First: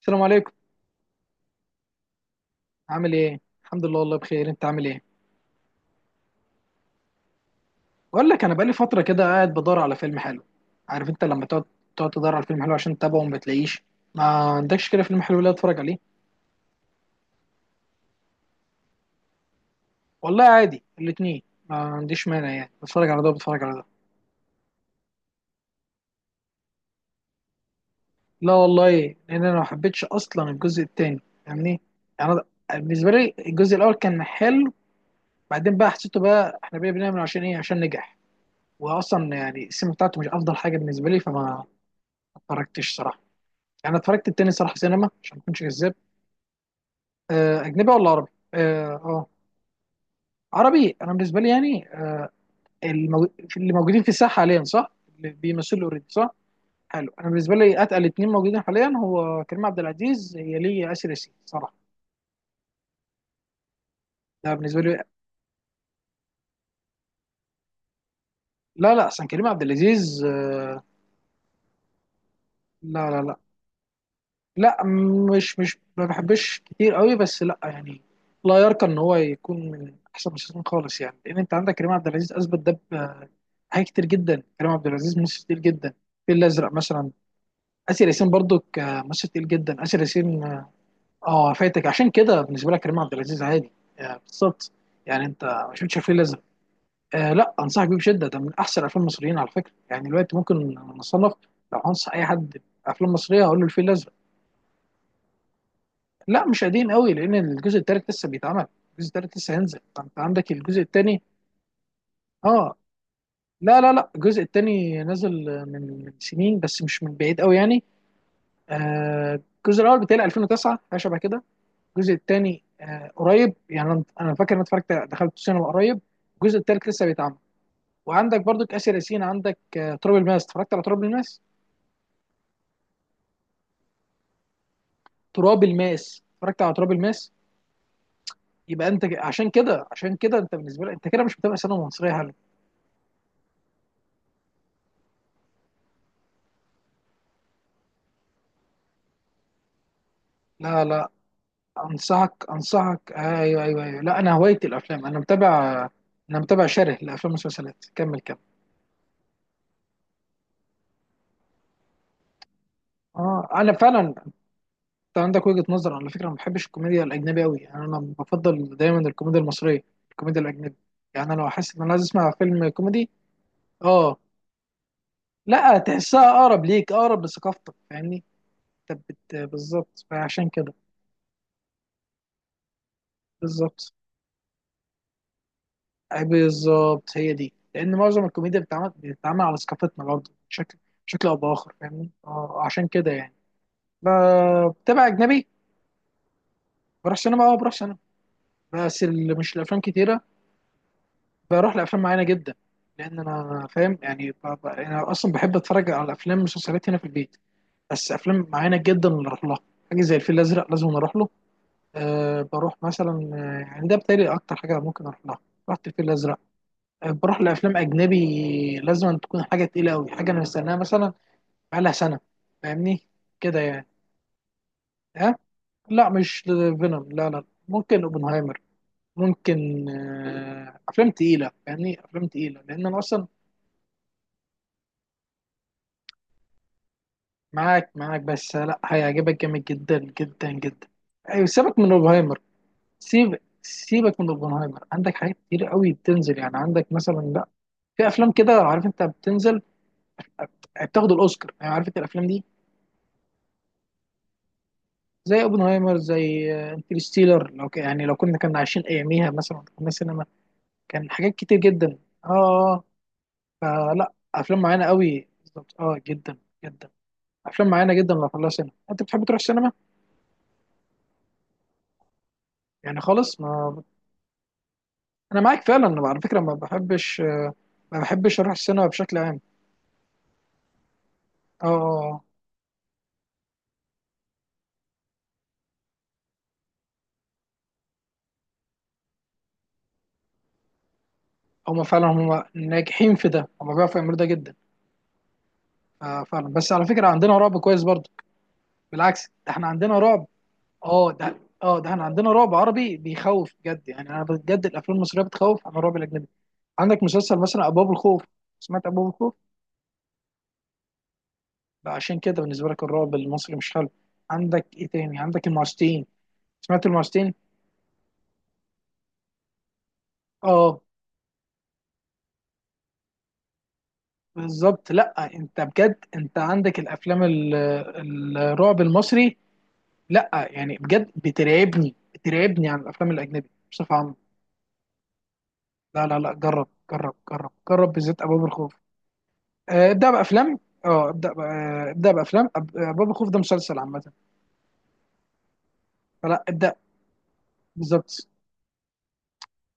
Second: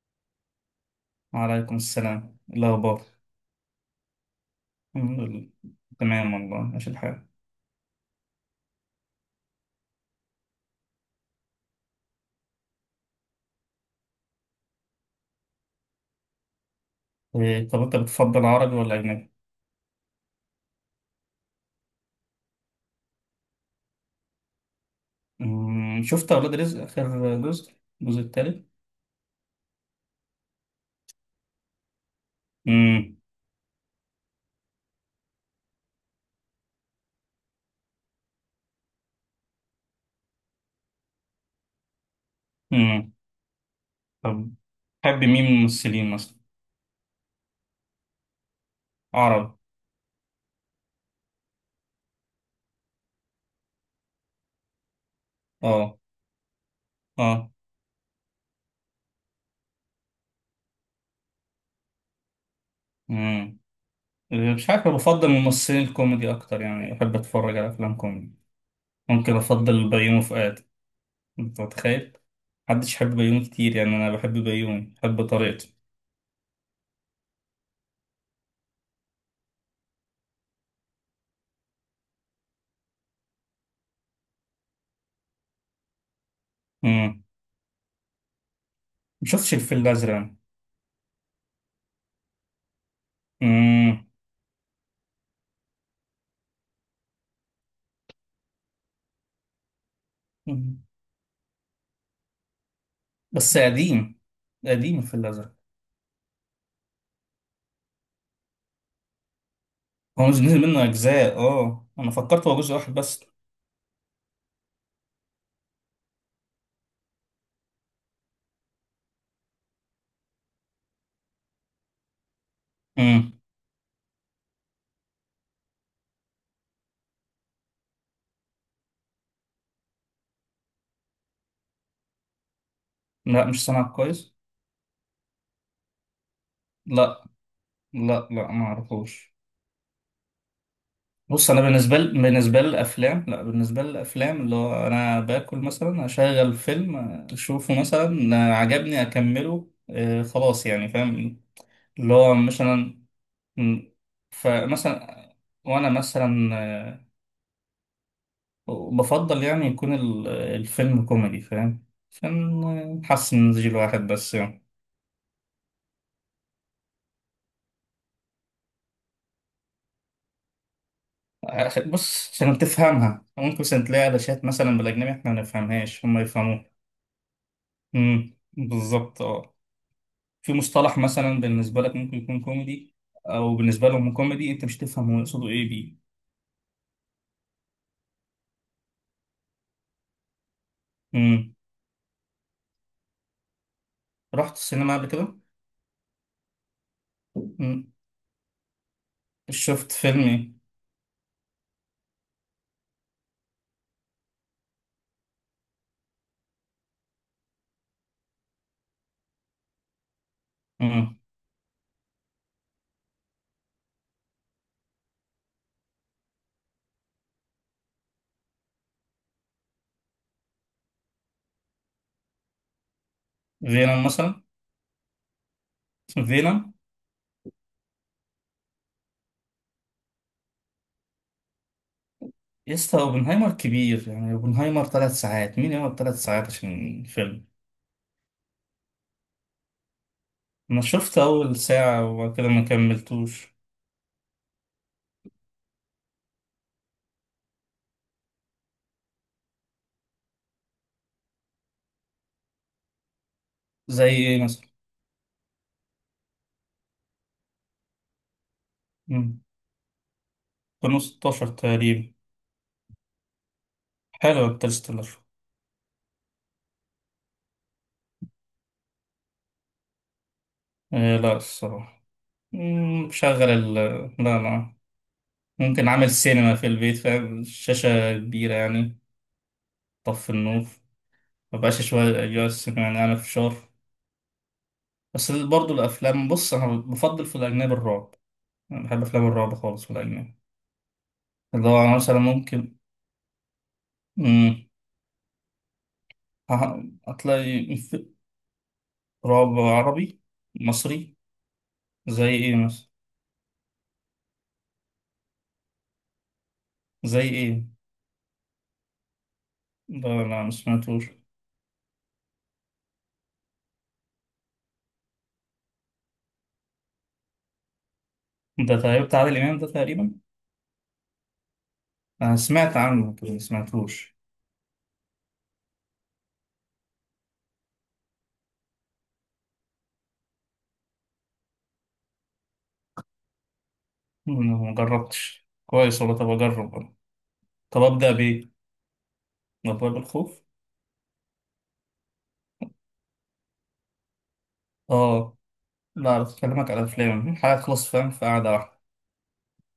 السلام عليكم. وعليكم السلام، إيه الأخبار؟ عامل ايه؟ الحمد لله والله بخير، انت عامل ايه؟ الحمد لله. تمام والله، ماشي الحال. بقول لك انا بقالي فتره كده قاعد بدور على فيلم حلو. عارف انت لما تقعد تدور على فيلم حلو عشان تتابعه وما بتلاقيش؟ ما عندكش كده فيلم حلو لا اتفرج عليه؟ إيه، طب أنت بتفضل عربي ولا أجنبي؟ والله عادي الاتنين، ما عنديش مانع، يعني بتفرج على ده وبتفرج على ده. شفت أولاد رزق آخر جزء، الجزء لا التالت؟ والله، لان انا ما حبيتش اصلا الجزء التاني، فاهمني؟ يعني انا بالنسبه أمم، لي الجزء الاول كان حلو، بعدين بقى حسيته بقى احنا بقى بنعمل عشان ايه، عشان نجح. واصلا يعني السينما بتاعته مش افضل حاجه بالنسبه لي، فما اتفرجتش أمم. صراحه. يعني اتفرجت التاني طب صراحه سينما تحب عشان ما مين من اكونش كذاب. الممثلين مثلا؟ اجنبي ولا عربي؟ اه عربي، عربي. انا بالنسبه لي يعني اللي موجودين في الساحه حاليا، صح؟ اللي بيمثلوا أه اوريدي، صح. حلو. انا أه. بالنسبه لي اتقل اتنين موجودين حاليا هو كريم عبد العزيز هي لي ياسر ياسين صراحه. أمم. ده إيه، مش بالنسبه عارف، أنا لي. بفضل الممثلين الكوميدي أكتر، يعني أحب أتفرج على أفلام كوميدي. لا لا، اصلا ممكن كريم عبد أفضل بيومي العزيز فؤاد، أنت متخيل؟ محدش لا يحب لا لا، بيومي كتير، يعني أنا بحب لا بيومي، بحب مش طريقته. ما بحبش كتير قوي، بس لا يعني، لا يرقى ان هو يكون من احسن المسلسلين خالص. يعني لان انت عندك كريم عبد العزيز، اثبت ده حاجات كتير جدا. كريم عبد العزيز ممثل كتير جدا. الفيل الازرق مثلا. أمم. اسر ياسين برضو ممثل كتير مشفتش الفيل جدا، اسر الأزرق. ياسين. اه فاتك، عشان كده بالنسبه لك كريم عبد العزيز عادي. بالظبط. يعني انت ما شفتش الفيل الازرق. آه لا، انصحك بيه بشده، ده من احسن الافلام المصريين على فكره. يعني دلوقتي ممكن مم. نصنف، لو هنصح اي حد افلام مصريه، بس هقول له الفيل الازرق. قديم، قديم في الأزرق. لا مش قديم قوي، لان الجزء الثالث لسه بيتعمل، الجزء الثالث لسه هينزل، فانت هو مش عندك نزل الجزء منه الثاني. أجزاء؟ اه، أنا فكرت هو جزء اه واحد بس. لا لا لا، الجزء الثاني نزل من سنين، بس مش من بعيد قوي يعني. آه، الجزء الاول بتاعي 2009 حاجه شبه كده، الجزء الثاني آه مم. قريب. يعني أنا فاكر ان اتفرجت دخلت السينما قريب. الجزء الثالث لسه بيتعمل. وعندك برضك اسر ياسين، عندك تراب الماس. اتفرجت على تراب الماس؟ لا مش سامع كويس. تراب الماس، اتفرجت على تراب لا الماس؟ لا، ما يبقى انت أعرفوش. عشان كده، انت بالنسبه لك انت كده مش بص، بتابع أنا سينما بالنسبة مصريه. لي هلا. بالنسبة للأفلام، لا بالنسبة للأفلام، اللي هو أنا باكل مثلا أشغل فيلم، أشوفه مثلا، عجبني أكمله، آه خلاص، لا يعني لا، فاهم. اللي هو انصحك مثلا، ايوه ايوه مم. ايوه. لا انا هوايتي الافلام، انا فمثلا متابع. وأنا انا مثلا متابع شره لافلام والمسلسلات. كمل كمل. بفضل يعني يكون الفيلم كوميدي، فاهم؟ عشان نحسن اه نمزج انا فعلا، الواحد بس انت يعني. عندك وجهه نظر على فكره. ما بحبش الكوميديا الاجنبيه قوي، يعني انا بفضل دايما الكوميديا المصريه. الكوميديا الاجنبيه، يعني انا لو حاسس ان انا عايز بص، اسمع عشان فيلم كوميدي. تفهمها ممكن مثلا تلاقي اه علاشات مثلا بالأجنبي احنا ما لا، نفهمهاش، هم تحسها اقرب يفهموها. ليك، اقرب لثقافتك، فاهمني. امم، بالظبط اه. بالظبط، فعشان في كده مصطلح مثلا بالنسبة لك ممكن يكون كوميدي، أو بالنسبة بالظبط. لهم كوميدي أنت مش تفهم هو يقصده إيه بيه. أي بالظبط، هي دي. لان معظم الكوميديا بتتعمل على ثقافتنا برضه، بشكل او امم. باخر، فاهمني. اه، عشان كده يعني رحت السينما بتابع قبل كده؟ اجنبي. بروح سينما، اه بروح امم. سينما، بس اللي مش الافلام شفت كتيره. فيلم إيه؟ بروح لافلام معينه جدا، لان انا فاهم يعني انا اصلا بحب اتفرج على افلام مسلسلات هنا في البيت. بس افلام معينه جدا اللي اروح لها. حاجه زي الفيل الازرق لازم أنا اروح امم. له. أه بروح مثلا، يعني ده بتهيألي اكتر حاجه ممكن اروح لها. رحت الفيل الازرق. بروح لافلام اجنبي لازم أن تكون حاجه تقيله قوي، حاجه انا مستناها مثلا بقالها سنه، فاهمني، كده يعني. فينوم مثلا. ها؟ لا اسمه مش فينوم. فينوم، لا لا، ممكن اوبنهايمر. ممكن افلام تقيله، فاهمني، افلام تقيله يا لان انا اسطى اصلا. اوبنهايمر كبير، يعني اوبنهايمر ثلاث ساعات، مين يقعد ثلاث ساعات عشان فيلم؟ معاك معاك، بس لا هيعجبك جامد جدا جدا انا جدا. شفت ايوه اول سيبك من ساعة وبعد اوبنهايمر. كده ما كملتوش. سيبك من اوبنهايمر، عندك حاجات كتير قوي بتنزل. يعني عندك مثلا، لا في افلام كده، عارف انت، بتنزل بتاخد الاوسكار، يعني عارف انت الافلام دي. زي ايه مثلا؟ زي اوبنهايمر، زي انترستيلر. لو يعني لو كنا عايشين اياميها مم. مثلا كنا سينما. كانوا كان حاجات 16 كتير جدا. تقريبا. اه فلا حلو افلام معينه انترستيلر. قوي، بالظبط، اه جدا جدا. افلام معينه جدا لو خلاها سينما انت بتحب تروح السينما آه لا الصراحة. يعني مم، خالص. بشغل ال ما لا لا انا معاك ممكن فعلا عامل على فكره، سينما في البيت، فاهم؟ ما الشاشة بحبش اروح كبيرة السينما يعني. بشكل عام. طف النور، اه مبقاش شوية أجواء السينما، يعني أعمل فشار. بس برضه الأفلام، بص أنا بفضل في الأجنبي الرعب، أنا بحب أفلام الرعب خالص في الأجنبي. اللي هما هو فعلا مثلا هما ممكن. ناجحين في ده، هما بيعرفوا يعملوا ده جدا. امم. آه فعلا، بس هح- على فكره عندنا رعب هتلاقي كويس في- برضه. بالعكس، ده رعب احنا عندنا عربي، رعب. اه مصري. ده، اه ده احنا زي عندنا رعب ايه مثلا؟ عربي بيخوف بجد. يعني انا بجد الافلام المصريه بتخوف عن الرعب الاجنبي. عندك زي مسلسل ايه؟ مثلا ابواب الخوف. سمعت ابواب الخوف؟ ده لا، ما سمعتوش. بقى عشان كده بالنسبه لك الرعب المصري مش حلو. عندك ايه تاني، عندك المعستين. سمعت المعستين؟ ده تقريبا بتاع عادل امام ده تقريبا، اه انا سمعت عنه بس ما سمعتوش. بالظبط. لا انت بجد انت عندك الافلام الرعب المصري لا يعني بجد بترعبني، عن الافلام الاجنبي بصفه عامه. أمم، ما جربتش كويس لا والله، لا طب لا جرب اجرب أنا. جرب جرب طب جرب ابدا بالذات ابواب بايه؟ الخوف. ابدا ابدأ بالخوف. بأفلام. اه ابدأ ابدأ بأفلام باب الخوف، ده مسلسل عامة. اه لا، فلا بكلمك ابدأ على افلام، حاجه تخلص فاهم في بالظبط. قعده واحده.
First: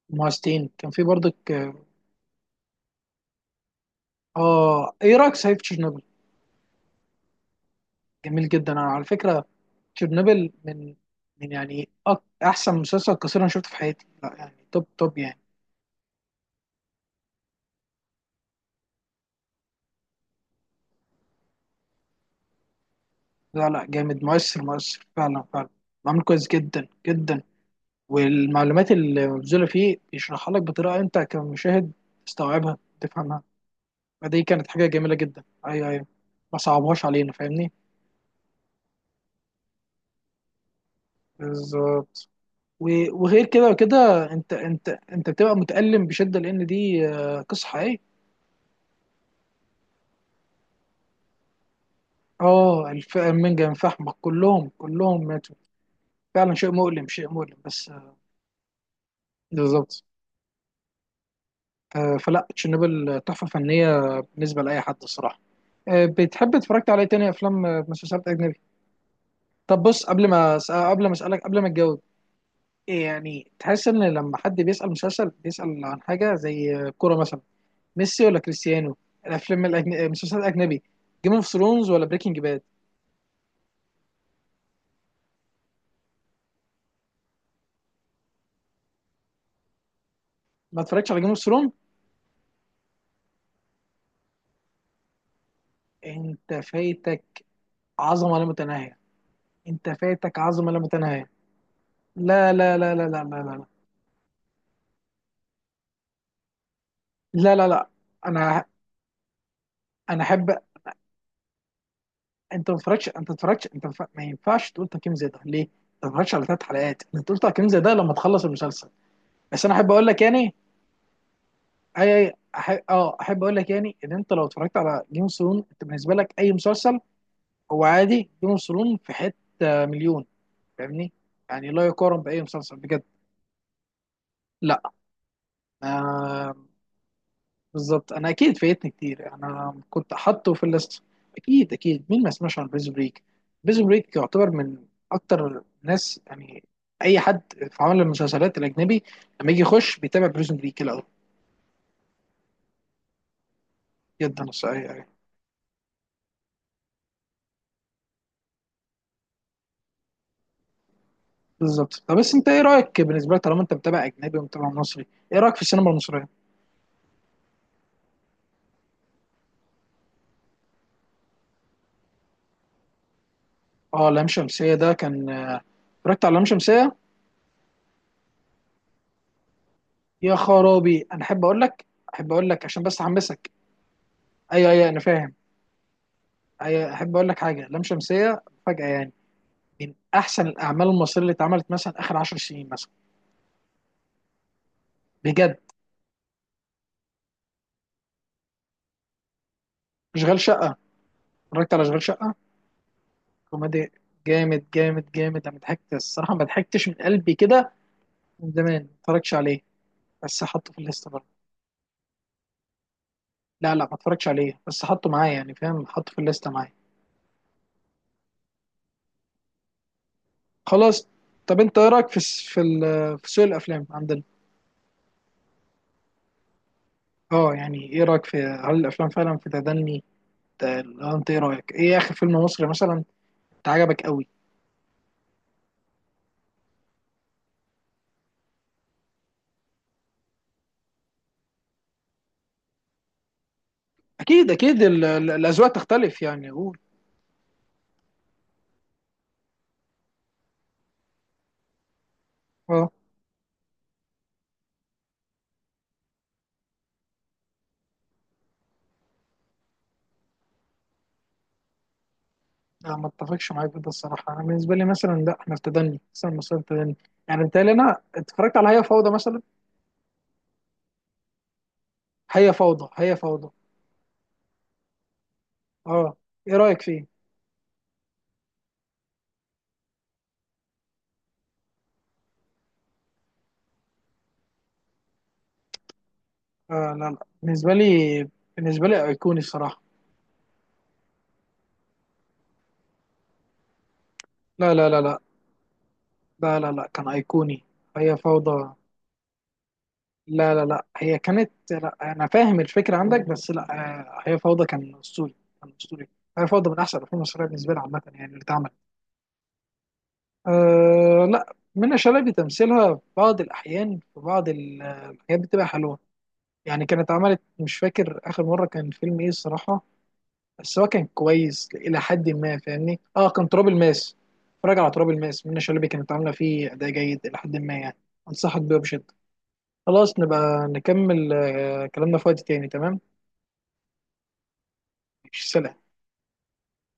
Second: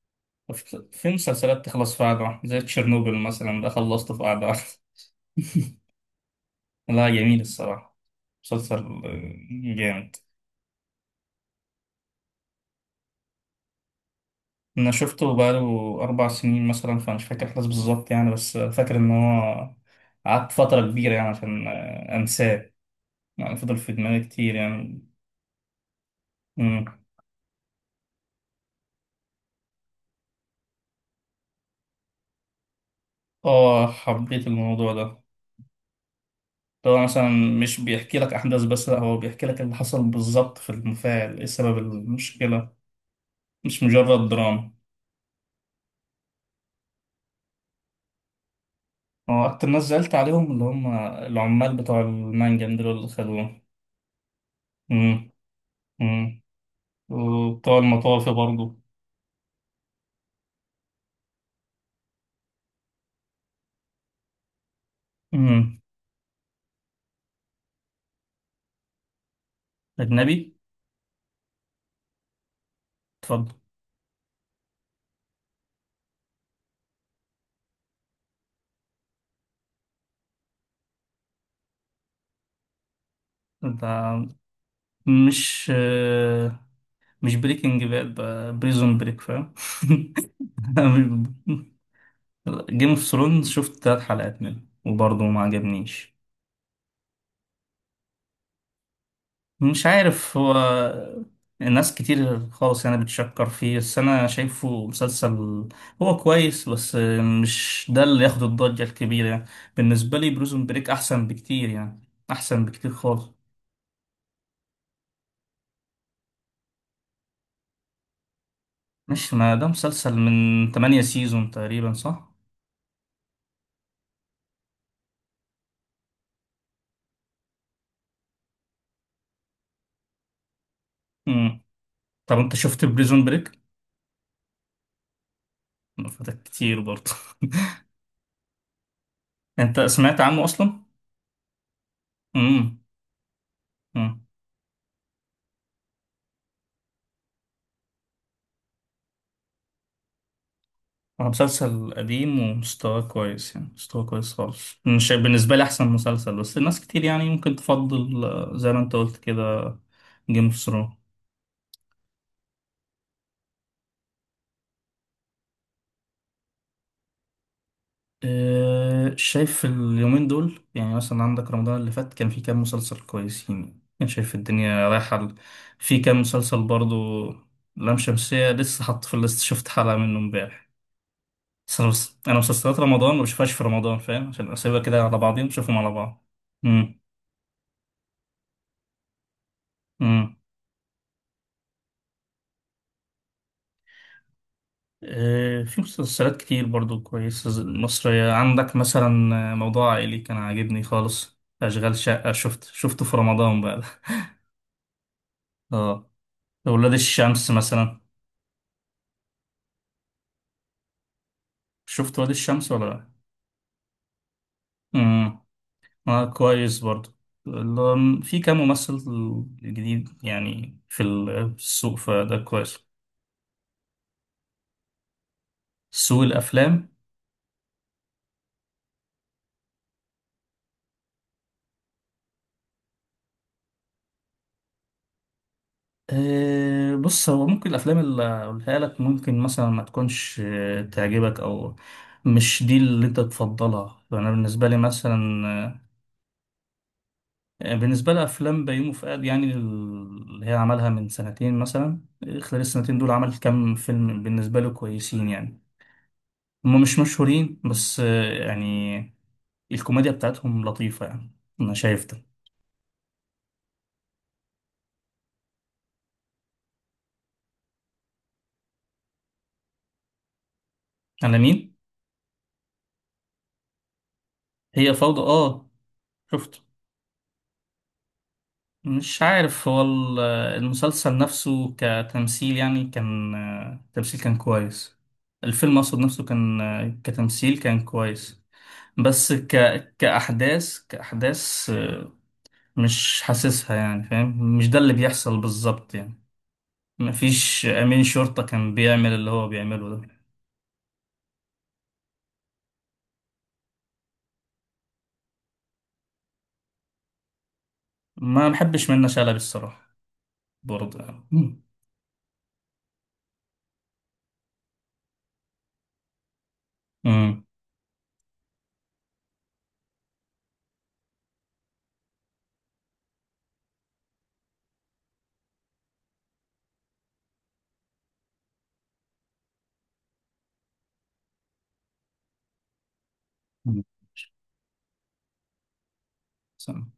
مهستين في كان في برضك مسلسلات اه. تخلص في قعده واحده زي تشيرنوبل مثلا، ده خلصته في قعده واحده. ايه رأيك صحيح في تشيرنوبل؟ لا جميل الصراحه. جميل جدا، مسلسل انا على آه، فكرة جامد. تشيرنوبل من يعني احسن مسلسل قصير انا شفته في حياتي، لا يعني توب انا توب شفته يعني. بقاله اربع سنين مثلا، فمش فاكر الاحداث بالظبط يعني، بس فاكر ان هو قعدت فتره كبيره يعني عشان انساه، يعني لا فضل لا في دماغي جامد، كتير مؤثر يعني. مؤثر فعلا فعلا. معمول كويس مم. جدا جدا. والمعلومات اللي مبذولة فيه بيشرحها لك بطريقة انت كمشاهد تستوعبها تفهمها. اه، فدي حبيت كانت حاجه الموضوع جميله ده. جدا، ايوه ايوه. ما طبعا صعبهاش مثلا علينا، فاهمني. مش بيحكي لك احداث بس، لا هو بيحكي لك اللي حصل بالظبط في المفاعل، ايه سبب بالظبط، المشكله، وغير كده مش مجرد وكده. دراما. انت بتبقى متألم بشده لان دي قصه حقيقيه. هو اكتر ناس زعلت عليهم اللي هم العمال بتوع المنجم اه دول اللي خدوه. المنجم فحمك كلهم كلهم مم. ماتوا. مم. فعلا شيء مؤلم، شيء مؤلم، وبتوع بس المطافي برضه. بالظبط. فلا تشيرنوبل تحفه فنيه بالنسبه لاي حد الصراحه. مم. بتحب اتفرجت على ايه تاني، افلام مسلسلات اجنبي؟ طب بص، قبل اجنبي. ما قبل ما اسالك قبل ما تجاوب، اتفضل. يعني تحس ان لما حد بيسأل مسلسل بيسأل عن حاجة زي كورة مثلا، ميسي ولا كريستيانو. الافلام مسلسلات الاجنبي، جيم اوف ثرونز ولا بريكنج باد؟ ده مش بريكنج باد، ده بريزون بريك فاهم. ما اتفرجتش على جيم اوف ثرونز. جيم اوف ثرونز شفت تلات حلقات منه وبرضه ما عجبنيش. انت فايتك عظمة لا متناهية مش انت عارف فايتك هو، عظمة لا متناهية. ناس كتير لا لا خالص لا يعني لا لا بتشكر لا، فيه، بس انا شايفه مسلسل هو كويس بس لا لا لا مش لا. ده اللي ياخد انا الضجة الكبيرة يعني. بالنسبة لي احب. بريزون بريك احسن بكتير يعني، احسن انت ما بكتير اتفرجتش، خالص. انت ما ينفعش تقول تقييم زي ده ليه؟ انت ما اتفرجتش على ثلاث حلقات انت تقول تقييم زي ده لما تخلص المسلسل. مش ما بس ده انا احب اقول مسلسل لك يعني، من 8 سيزون تقريبا، اي صح؟ اي احب اقول لك، يعني ان انت لو اتفرجت على جيم اوف ثرون انت بالنسبه لك اي مسلسل هو عادي. جيم اوف ثرون في حته مليون، فاهمني، يعني لا يقارن طب باي انت مسلسل شفت بجد. بريزون بريك؟ لا. فاتك آه كتير برضه. بالظبط، انا اكيد فايتني كتير، انا انت كنت سمعت عنه حاطه في اصلا؟ الليست. اكيد اكيد، مين ما سمعش عن امم. بريزون بريك. بريزون بريك امم. يعتبر من اكتر ناس يعني، اي حد في عالم المسلسلات الاجنبي لما يجي يخش بيتابع بريزون بريك الاول. هو مسلسل قديم ومستواه كويس يعني، مستواه كويس جدا خالص، مش بالنسبة لي احسن مسلسل، بس الناس كتير يعني ممكن تفضل زي ما انت قلت كده جيم اوف ثرونز. بالظبط. طب بس انت ايه رايك، بالنسبه لك طالما انت متابع اجنبي ومتابع مصري، ايه رايك في السينما المصريه؟ شايف اليومين دول يعني، مثلا عندك رمضان اللي فات كان في كام مسلسل كويسين، كان اه لام شايف شمسيه الدنيا ده رايحة كان. في كام اتفرجت على لام مسلسل برضه. شمسيه؟ لام شمسية لسه حاط في الليست، شفت حلقة منه يا امبارح. خرابي، انا احب اقول بس لك، أنا احب اقول لك مسلسلات عشان بس رمضان ما احمسك. بشوفهاش في رمضان فاهم، عشان ايوه أسيبها ايوه انا كده على فاهم. بعضين نشوفهم على بعض. ايوه امم. احب اقول لك حاجه، لام شمسيه فجاه يعني من امم. احسن الاعمال المصريه اللي اتعملت مثلا اخر 10 سنين مثلا. بجد في مسلسلات كتير برضو كويسة، مصرية، عندك مثلا موضوع عائلي اشغال كان شقه؟ عاجبني خالص، اتفرجت على أشغال اشغال شقة، شقه؟ شفته في رمضان بقى. كوميدي جامد جامد. انا ضحكت اه، الصراحه، ما ضحكتش من ولاد قلبي الشمس كده مثلا، من زمان. ما اتفرجتش عليه بس حطه في الليسته. شفت ولاد الشمس ولا لا؟ لا لا ما اتفرجتش عليه بس حطه معايا امم. يعني، فاهم، حطه في اه، الليسته معايا. كويس برضو. في كام ممثل جديد يعني في خلاص. في طب انت ايه السوق، رايك في فده في كويس. في سوق الافلام عندنا؟ سوق الأفلام؟ اه يعني ايه رايك في، هل الافلام فعلا في تدني؟ ت- انت ايه رايك، ايه اخر فيلم مصري مثلا انت عجبك قوي؟ أه بص، هو ممكن الأفلام اللي أقولها لك ممكن مثلا ما تكونش تعجبك، أو مش دي اللي أنت تفضلها. أنا اكيد بالنسبة لي اكيد الاذواق مثلا تختلف يعني، قول. بالنسبة لي أفلام بيومي فؤاد يعني، اللي هي عملها من سنتين مثلا، خلال اه السنتين دول عمل كام فيلم بالنسبة له كويسين يعني، هما مش مشهورين بس يعني الكوميديا بتاعتهم لطيفة يعني، أنا شايف ده. لا، ما اتفقش معاك في ده الصراحه. انا بالنسبه لي مثلا لا، احنا في تدني مثلا، مصر في تدني. يعني بتهيألي، انا اتفرجت على هي فوضى مثلا. على مين؟ هي فوضى، هي فوضى. هي فوضى. آه اه ايه شفت. رايك فيه؟ مش عارف هو المسلسل نفسه كتمثيل يعني كان، تمثيل كان كويس. الفيلم أقصد نفسه آه كان لا لا، كتمثيل كان كويس. بالنسبة لي بس أيقوني الصراحة. ك... كأحداث، كأحداث مش حاسسها يعني فاهم، مش لا ده لا اللي لا لا بيحصل بالظبط يعني. لا لا، لا كان أيقوني. مفيش أمين هي شرطة كان فوضى، بيعمل اللي هو بيعمله ده. لا لا لا، هي كانت، لا أنا فاهم الفكرة عندك بس لا. آه هي فوضى كان أسطوري، كان أسطوري. هي فوضى من أحسن الأفلام المصرية بالنسبة لي عامة، يعني اللي ما اتعمل. بحبش منة شلبي الصراحة، برضه يعني. آه لا، منى شلبي تمثيلها في بعض الأحيان في بعض الحاجات بتبقى حلوة يعني. كانت عملت مم. مش فاكر آخر مرة كان فيلم إيه الصراحة، بس هو كان كويس الى حد ما، فاهمني، اه كان تراب الماس. اتفرج على تراب الماس، منى شلبي كانت عامله فيه اداء جيد الى حد ما يعني. انصحك بيه بشده. خلاص نبقى نكمل كلامنا في وقت تاني، تمام. ماشي، سلام. مم.